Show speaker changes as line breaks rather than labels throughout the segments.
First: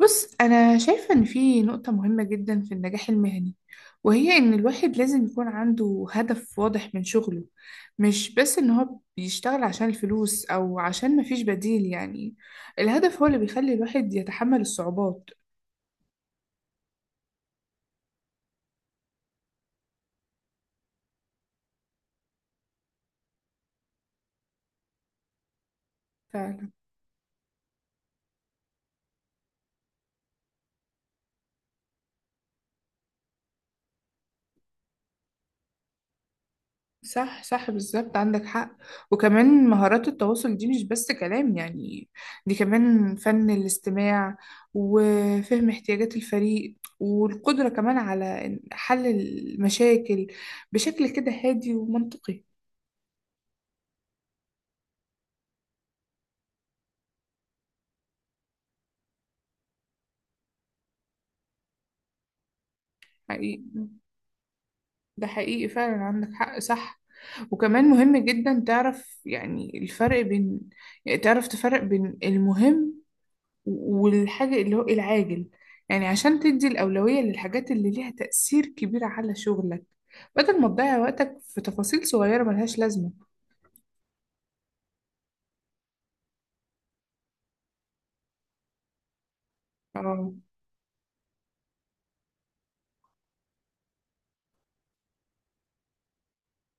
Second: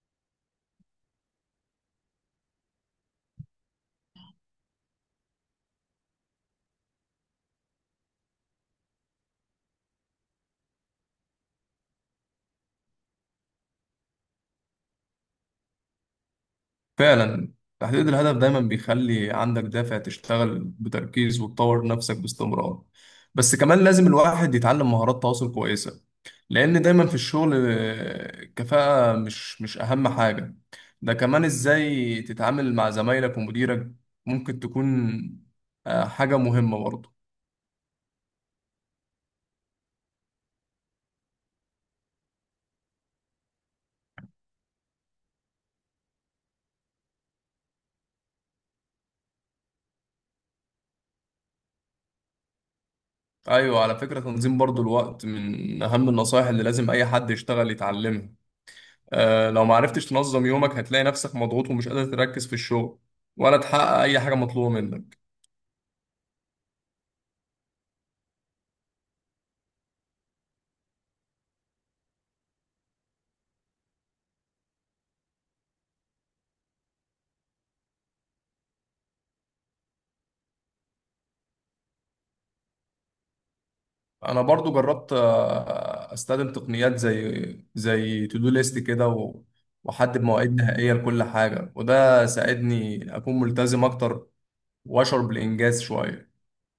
بص أنا شايفة إن في نقطة مهمة جدا في النجاح المهني، وهي إن الواحد لازم يكون عنده هدف واضح من شغله، مش بس إن هو بيشتغل عشان الفلوس أو عشان مفيش بديل يعني. الهدف هو اللي بيخلي الواحد يتحمل الصعوبات.
فعلا. تحديد الهدف دايما بيخلي عندك دافع تشتغل بتركيز وتطور نفسك باستمرار. بس كمان لازم الواحد يتعلم مهارات تواصل كويسة.
فعلا.
لأن دايما في الشغل كفاءة مش أهم حاجة. ده كمان إزاي تتعامل مع زمايلك ومديرك ممكن تكون حاجة مهمة برضه.
صح صح بالظبط عندك حق. وكمان مهارات التواصل دي مش بس كلام يعني، دي كمان فن الاستماع وفهم احتياجات الفريق والقدرة كمان على حل المشاكل بشكل كده هادي ومنطقي.
أيوة، على فكرة تنظيم برضه الوقت من أهم النصائح اللي لازم أي حد يشتغل يتعلمها. لو ما عرفتش تنظم يومك هتلاقي نفسك مضغوط ومش قادر تركز في الشغل ولا
حقيقي.
تحقق اي حاجه مطلوبه منك.
ده حقيقي فعلا عندك حق صح. وكمان مهم جدا تعرف يعني الفرق بين، يعني تعرف تفرق بين المهم والحاجة اللي هو إيه العاجل، يعني عشان تدي الأولوية للحاجات اللي ليها تأثير كبير على شغلك، بدل ما تضيع وقتك في تفاصيل صغيرة ملهاش لازمة.
انا برضو جربت استخدم تقنيات زي تو دو ليست كده واحدد
اه.
مواعيد نهائيه لكل حاجه، وده ساعدني اكون ملتزم اكتر واشعر بالانجاز شويه.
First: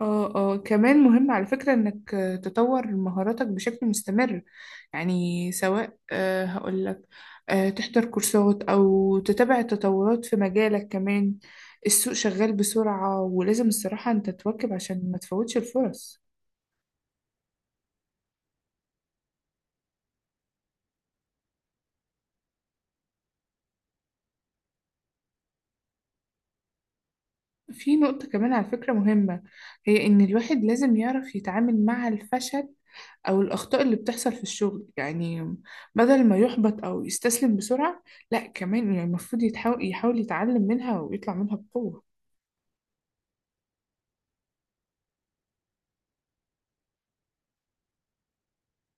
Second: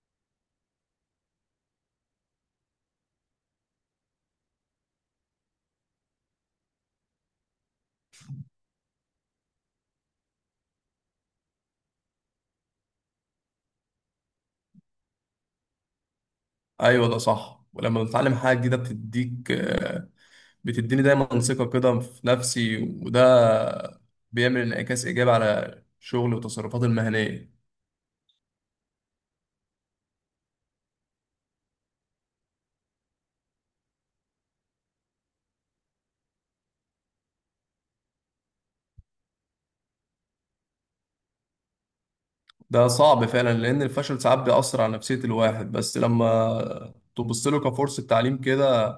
اه اه كمان مهم على فكرة انك تطور مهاراتك بشكل مستمر، يعني سواء هقولك تحضر كورسات او تتابع التطورات في مجالك كمان. السوق شغال بسرعة، ولازم الصراحة انت تواكب عشان ما تفوتش الفرص.
ايوه، ده صح، ولما بتتعلم حاجه جديده بتديك آه، بتديني دايما ثقه كده في نفسي، وده بيعمل انعكاس ايجابي على شغلي وتصرفاتي المهنيه.
في نقطة كمان على فكرة مهمة، هي إن الواحد لازم يعرف يتعامل مع الفشل أو الأخطاء اللي بتحصل في الشغل يعني، بدل ما يحبط أو يستسلم بسرعة، لا كمان يعني المفروض يحاول يتعلم منها ويطلع منها بقوة.
ده صعب فعلا لأن الفشل ساعات بيأثر على نفسية الواحد، بس لما تبص له كفرصة تعليم كده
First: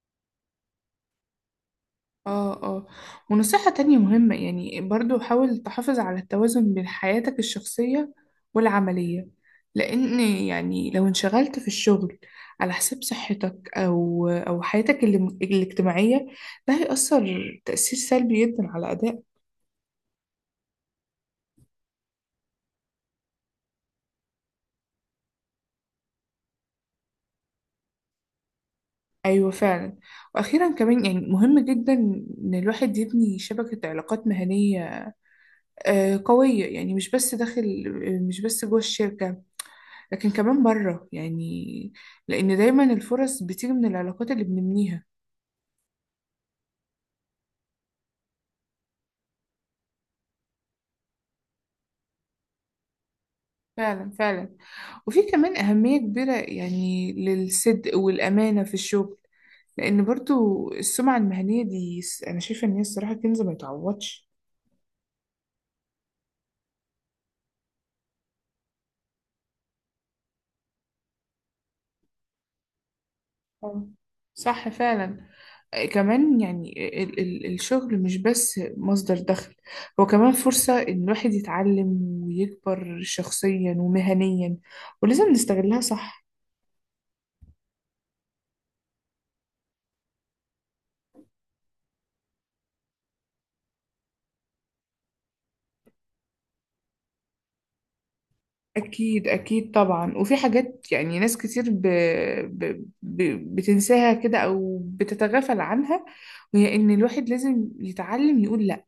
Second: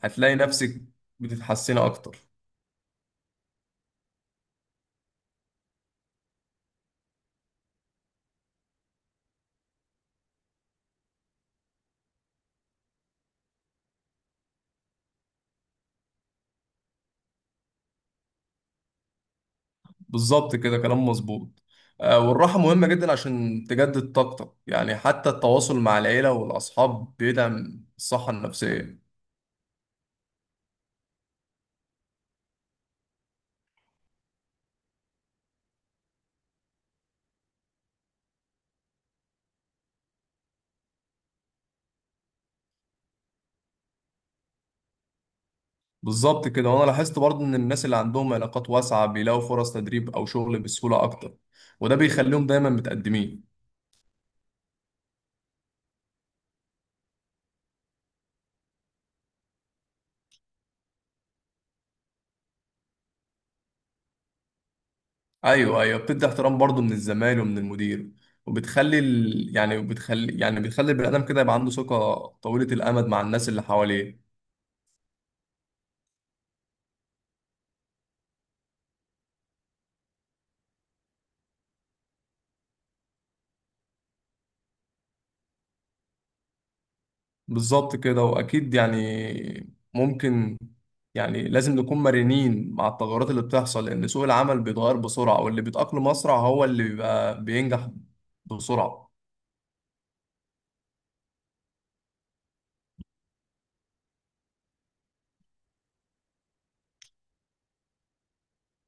هتلاقي نفسك بتتحسني أكتر.
اه اه. ونصيحة تانية مهمة يعني برضو، حاول تحافظ على التوازن بين حياتك الشخصية والعملية، لأن يعني لو انشغلت في الشغل على حساب صحتك أو حياتك الاجتماعية، ده هيأثر تأثير سلبي جدا على أداء.
بالظبط كده، كلام مظبوط. والراحة مهمة جدا عشان تجدد طاقتك، يعني حتى التواصل مع العيلة والأصحاب بيدعم الصحة النفسية.
أيوة فعلا. وأخيرا كمان يعني مهم جدا إن الواحد يبني شبكة علاقات مهنية قوية، يعني مش بس جوه الشركة، لكن كمان بره يعني، لأن دايما الفرص بتيجي من العلاقات اللي بنبنيها.
بالظبط كده، وأنا لاحظت برضه إن الناس اللي عندهم علاقات واسعة بيلاقوا فرص تدريب أو شغل بسهولة أكتر، وده بيخليهم دايما متقدمين.
فعلا فعلا. وفي كمان أهمية كبيرة يعني للصدق والأمانة في الشغل، لأن برضو السمعة المهنية دي أنا شايفة إن هي الصراحة كنز ما يتعوضش.
ايوه ايوه، بتدي احترام برضه من الزمايل ومن المدير، وبتخلي ال... يعني بتخلي يعني بتخلي البني ادم كده يبقى عنده ثقه طويله الامد مع الناس اللي
آه،
حواليه.
صح فعلا. كمان يعني ال ال الشغل مش بس مصدر دخل، هو كمان فرصة إن الواحد يتعلم ويكبر شخصيا ومهنيا، ولازم نستغلها صح.
بالظبط كده، واكيد يعني ممكن، يعني لازم نكون مرنين مع التغيرات اللي بتحصل، لان سوق العمل بيتغير بسرعه واللي بيتاقلم اسرع هو اللي بيبقى بينجح بسرعه.
أكيد أكيد طبعا. وفي حاجات يعني ناس كتير ب... ب... بتنساها كده أو بتتغافل عنها، وهي إن الواحد لازم يتعلم يقول لأ.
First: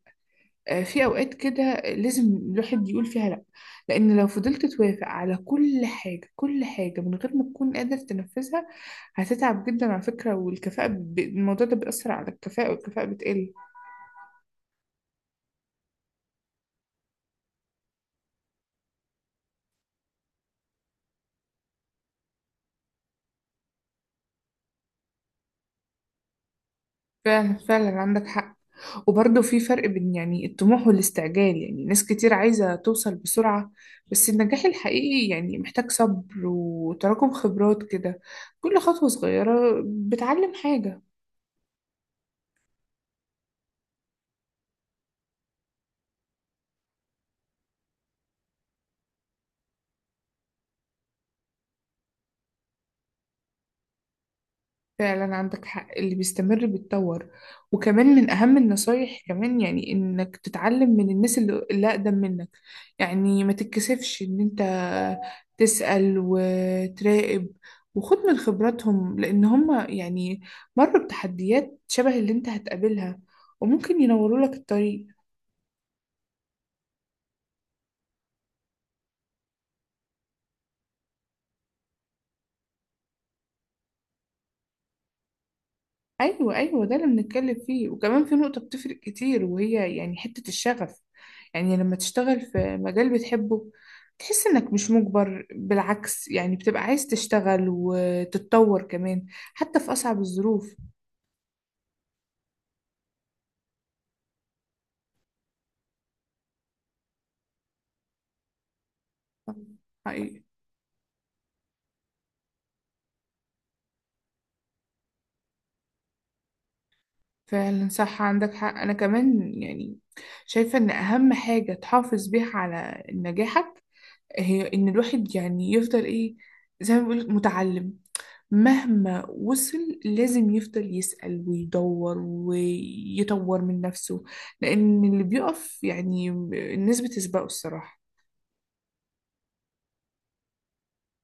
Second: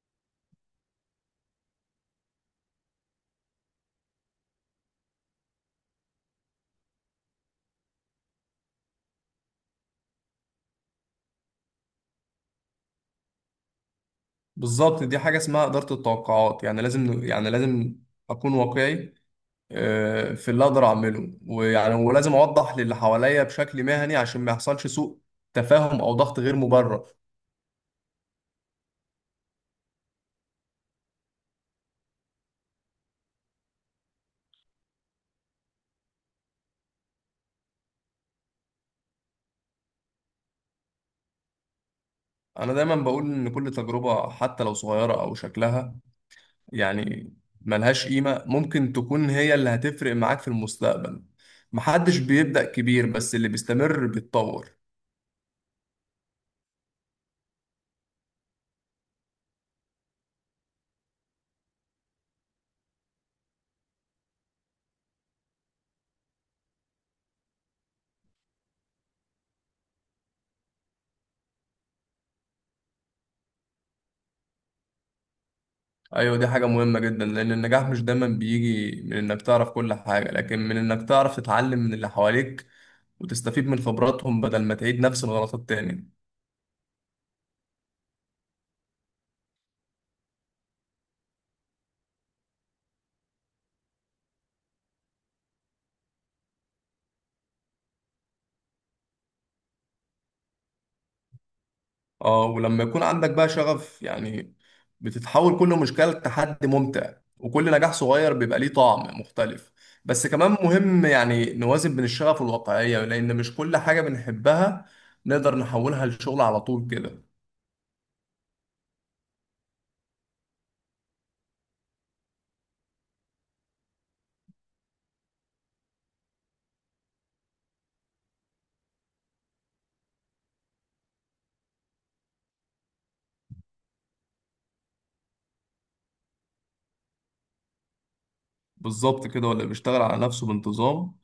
في أوقات كده لازم الواحد يقول فيها لأ، لأن لو فضلت توافق على كل حاجة كل حاجة من غير ما تكون قادر تنفذها، هتتعب جدا على فكرة. والكفاءة الموضوع ده بيأثر على الكفاءة، والكفاءة بتقل.
بالظبط، دي حاجه اسمها اداره التوقعات، يعني لازم اكون واقعي في اللي اقدر اعمله، ويعني ولازم اوضح للي حواليا بشكل مهني عشان ما يحصلش سوء تفاهم او ضغط غير مبرر.
فعلا فعلا عندك حق. وبرضه في فرق بين يعني الطموح والاستعجال، يعني ناس كتير عايزة توصل بسرعة، بس النجاح الحقيقي يعني محتاج صبر وتراكم خبرات كده. كل خطوة صغيرة بتعلم حاجة.
انا دايما بقول ان كل تجربة حتى لو صغيرة او شكلها يعني ملهاش قيمة ممكن تكون هي اللي هتفرق معاك في المستقبل. محدش بيبدأ كبير، بس اللي بيستمر بيتطور.
فعلا عندك حق، اللي بيستمر بيتطور. وكمان من أهم النصايح كمان يعني إنك تتعلم من الناس اللي أقدم منك، يعني ما تتكسفش إن أنت تسأل وتراقب وخد من خبراتهم، لأن هم يعني مروا بتحديات شبه اللي أنت هتقابلها وممكن ينوروا لك الطريق.
ايوه، دي حاجة مهمة جدا لان النجاح مش دايما بيجي من انك تعرف كل حاجة، لكن من انك تعرف تتعلم من اللي حواليك وتستفيد من خبراتهم بدل ما تعيد نفس الغلطات تاني.
ايوه ايوه، ده اللي بنتكلم فيه. وكمان في نقطة بتفرق كتير، وهي يعني حتة الشغف، يعني لما تشتغل في مجال بتحبه تحس انك مش مجبر، بالعكس يعني بتبقى عايز تشتغل وتتطور كمان حتى في اصعب الظروف.
اه، ولما يكون عندك بقى شغف، يعني بتتحول كل مشكلة لتحدي ممتع، وكل نجاح صغير بيبقى ليه طعم مختلف. بس
حقيقي.
كمان مهم يعني نوازن بين الشغف والواقعية، لأن مش كل حاجة بنحبها نقدر نحولها لشغل على طول كده.
فعلا صح عندك حق. انا كمان يعني شايفة ان اهم حاجة تحافظ بيها على نجاحك هي ان الواحد يعني يفضل ايه، زي ما بيقولك متعلم، مهما وصل لازم يفضل يسأل ويدور ويطور من نفسه، لأن اللي بيقف يعني الناس بتسبقه الصراحة.
بالظبط كده، واللي بيشتغل على نفسه بانتظام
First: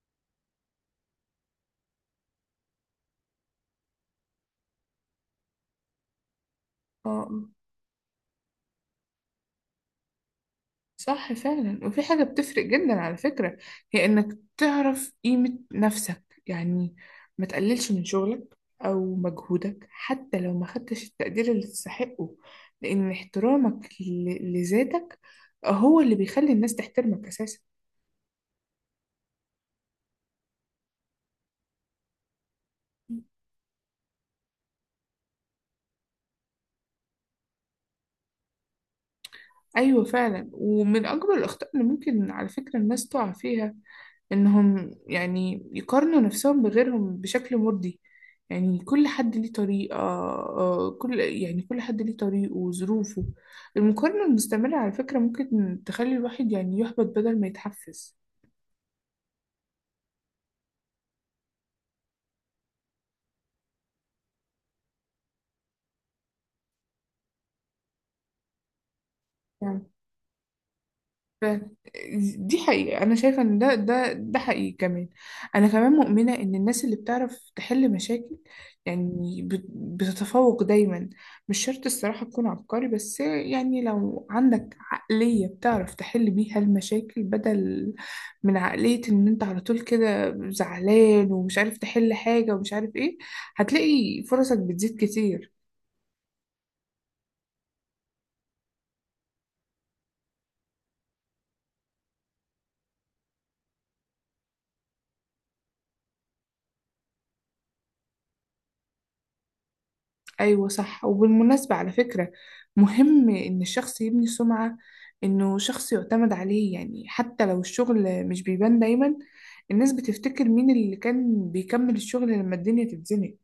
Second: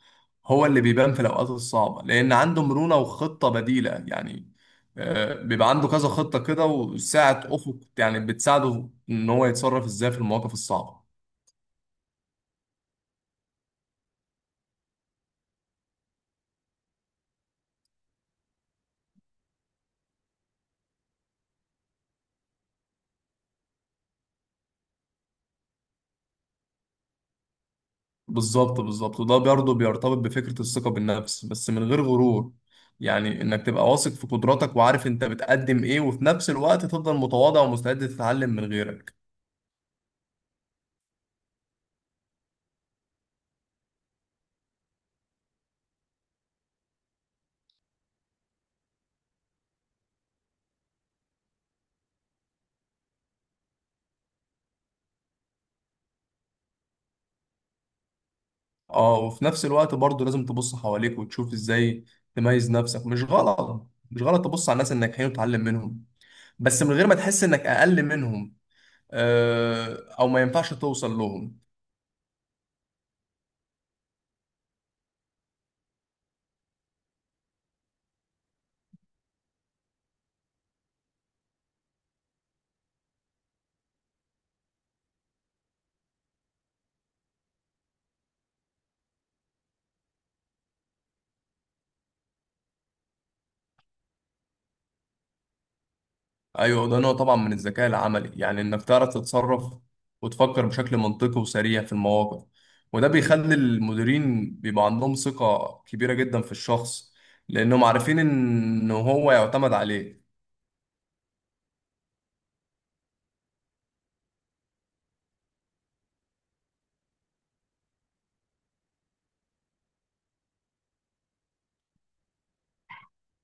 هو اللي بيبان في الأوقات الصعبة، لأن عنده مرونة وخطة بديلة. يعني بيبقى عنده كذا خطة كده
اه.
وساعة أفق، يعني بتساعده إن هو يتصرف إزاي في المواقف الصعبة.
صح فعلا. وفي حاجة بتفرق جدا على فكرة، هي إنك تعرف قيمة نفسك، يعني ما تقللش من شغلك أو مجهودك حتى لو ما خدتش التقدير اللي تستحقه، لأن احترامك لذاتك هو اللي بيخلي الناس تحترمك أساسا.
بالظبط بالظبط، وده برضه بيرتبط بفكرة الثقة بالنفس بس من غير غرور. يعني انك تبقى واثق في قدراتك وعارف انت بتقدم ايه، وفي نفس الوقت تفضل متواضع ومستعد تتعلم من غيرك.
أيوة فعلا. ومن أكبر الأخطاء اللي ممكن على فكرة الناس تقع فيها إنهم يعني يقارنوا نفسهم بغيرهم بشكل مرضي، يعني كل حد ليه طريقة آه، كل يعني كل حد ليه طريقه وظروفه. المقارنة المستمرة على فكرة ممكن تخلي الواحد يعني يحبط بدل ما يتحفز.
اه، وفي نفس الوقت برضه لازم تبص حواليك وتشوف ازاي تميز نفسك. مش غلط تبص على الناس الناجحين وتتعلم منهم، بس من غير ما تحس انك اقل منهم
يعني
او ما ينفعش توصل
ف-
لهم.
دي حقيقة، أنا شايفة إن ده حقيقي كمان. أنا كمان مؤمنة إن الناس اللي بتعرف تحل مشاكل يعني بتتفوق دايما. مش شرط الصراحة تكون عبقري، بس يعني لو عندك عقلية بتعرف تحل بيها المشاكل، بدل من عقلية إن أنت على طول كده زعلان ومش عارف تحل حاجة ومش عارف إيه، هتلاقي فرصك بتزيد كتير.
ايوه، ده نوع طبعا من الذكاء العملي، يعني انك تعرف تتصرف وتفكر بشكل منطقي وسريع في المواقف، وده بيخلي المديرين بيبقى عندهم ثقة كبيرة جدا في الشخص لانهم عارفين ان هو يعتمد عليه.
أيوة صح. وبالمناسبة على فكرة، مهم إن الشخص يبني سمعة إنه شخص يعتمد عليه، يعني حتى لو الشغل مش بيبان دايما، الناس بتفتكر مين اللي كان بيكمل الشغل لما الدنيا تتزنق.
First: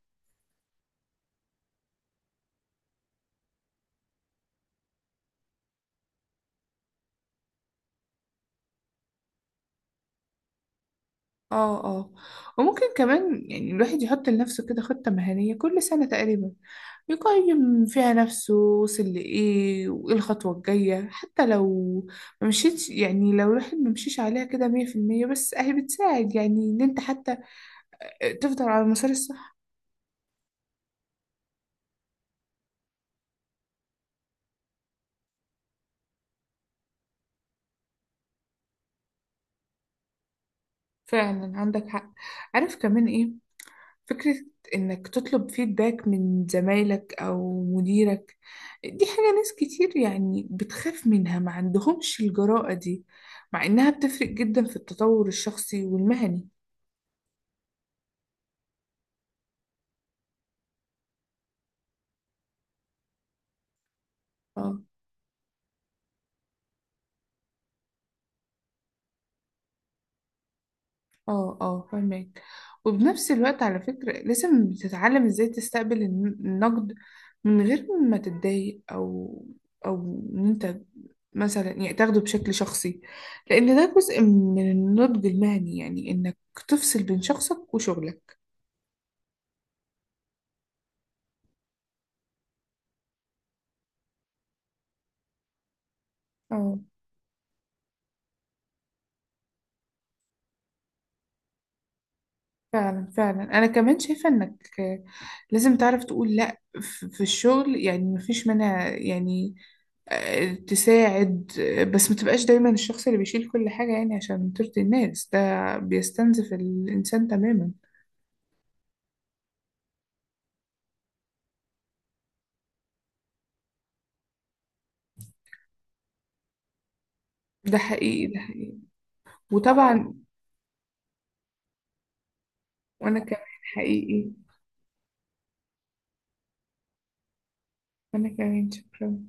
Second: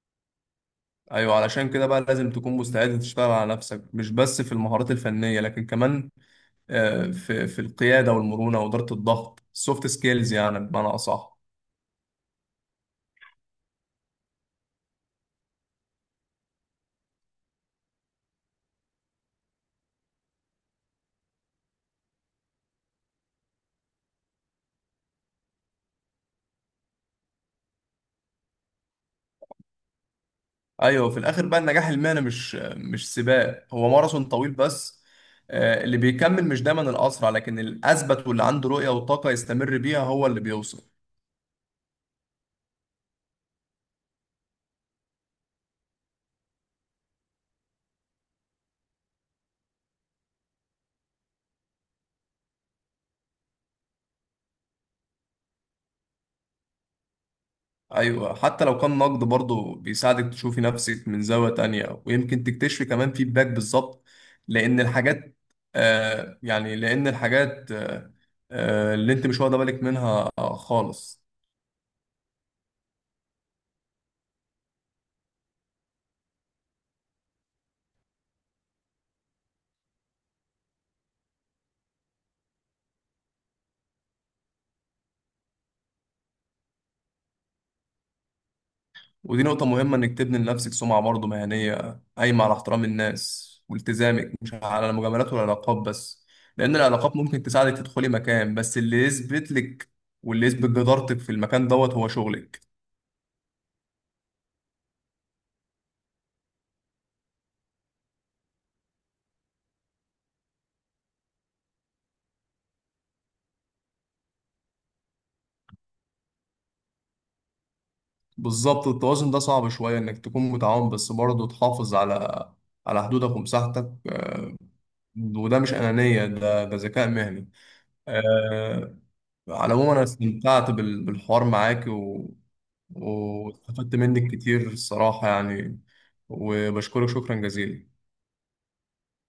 ايوه، علشان كده بقى لازم تكون مستعد تشتغل على نفسك، مش بس في المهارات الفنية لكن كمان في القيادة والمرونة وإدارة الضغط، السوفت سكيلز يعني بمعنى أصح.
اه اه. وممكن كمان يعني الواحد يحط لنفسه كده خطة مهنية كل سنة تقريبا، يقيم فيها نفسه وصل لإيه وإيه الخطوة الجاية، حتى لو ما مشيتش، يعني لو الواحد ما مشيش عليها كده 100%، بس أهي بتساعد يعني إن أنت حتى تفضل على المسار الصح.
ايوه، في الاخر بقى النجاح المهني مش سباق، هو ماراثون طويل. بس اللي بيكمل مش دايما الاسرع، لكن الاثبت، واللي عنده رؤيه وطاقه يستمر بيها هو اللي بيوصل.
فعلا عندك حق. عارف كمان ايه؟ فكرة انك تطلب فيدباك من زمايلك او مديرك، دي حاجة ناس كتير يعني بتخاف منها، ما عندهمش الجرأة دي، مع انها بتفرق جدا في التطور الشخصي والمهني.
ايوه، حتى لو كان نقد برضه بيساعدك تشوفي نفسك من زاويه تانية، ويمكن تكتشفي كمان فيدباك بالظبط،
اه
لان الحاجات اللي انت مش واخده بالك منها خالص.
اه اه، فهمك. وبنفس الوقت على فكرة لازم تتعلم ازاي تستقبل النقد من غير ما تتضايق او ان انت مثلا يعني تاخده بشكل شخصي، لان ده جزء من النضج المهني، يعني انك تفصل بين شخصك وشغلك.
ودي نقطة مهمة، إنك تبني لنفسك سمعة برضه مهنية قايمة على احترام الناس والتزامك، مش على المجاملات والعلاقات بس. لأن
اه.
العلاقات ممكن تساعدك تدخلي مكان، بس اللي يثبت لك، واللي يثبت جدارتك في المكان دوت هو شغلك.
فعلا فعلا. انا كمان شايفة انك لازم تعرف تقول لا في الشغل، يعني مفيش منها، يعني تساعد، بس ما تبقاش دايما الشخص اللي بيشيل كل حاجة يعني عشان ترضي الناس، ده بيستنزف الإنسان تماما.
بالظبط، التوازن ده صعب شوية، إنك تكون متعاون بس برضه تحافظ على على حدودك ومساحتك. وده مش أنانية، ده ذكاء مهني.
ده حقيقي ده حقيقي.
آه، على العموم انا
وطبعا.
استمتعت بالحوار معاك
وأنا كمان.
واستفدت
حقيقي.
منك كتير الصراحة يعني، وبشكرك شكرا جزيلا.
وأنا كمان شكرا.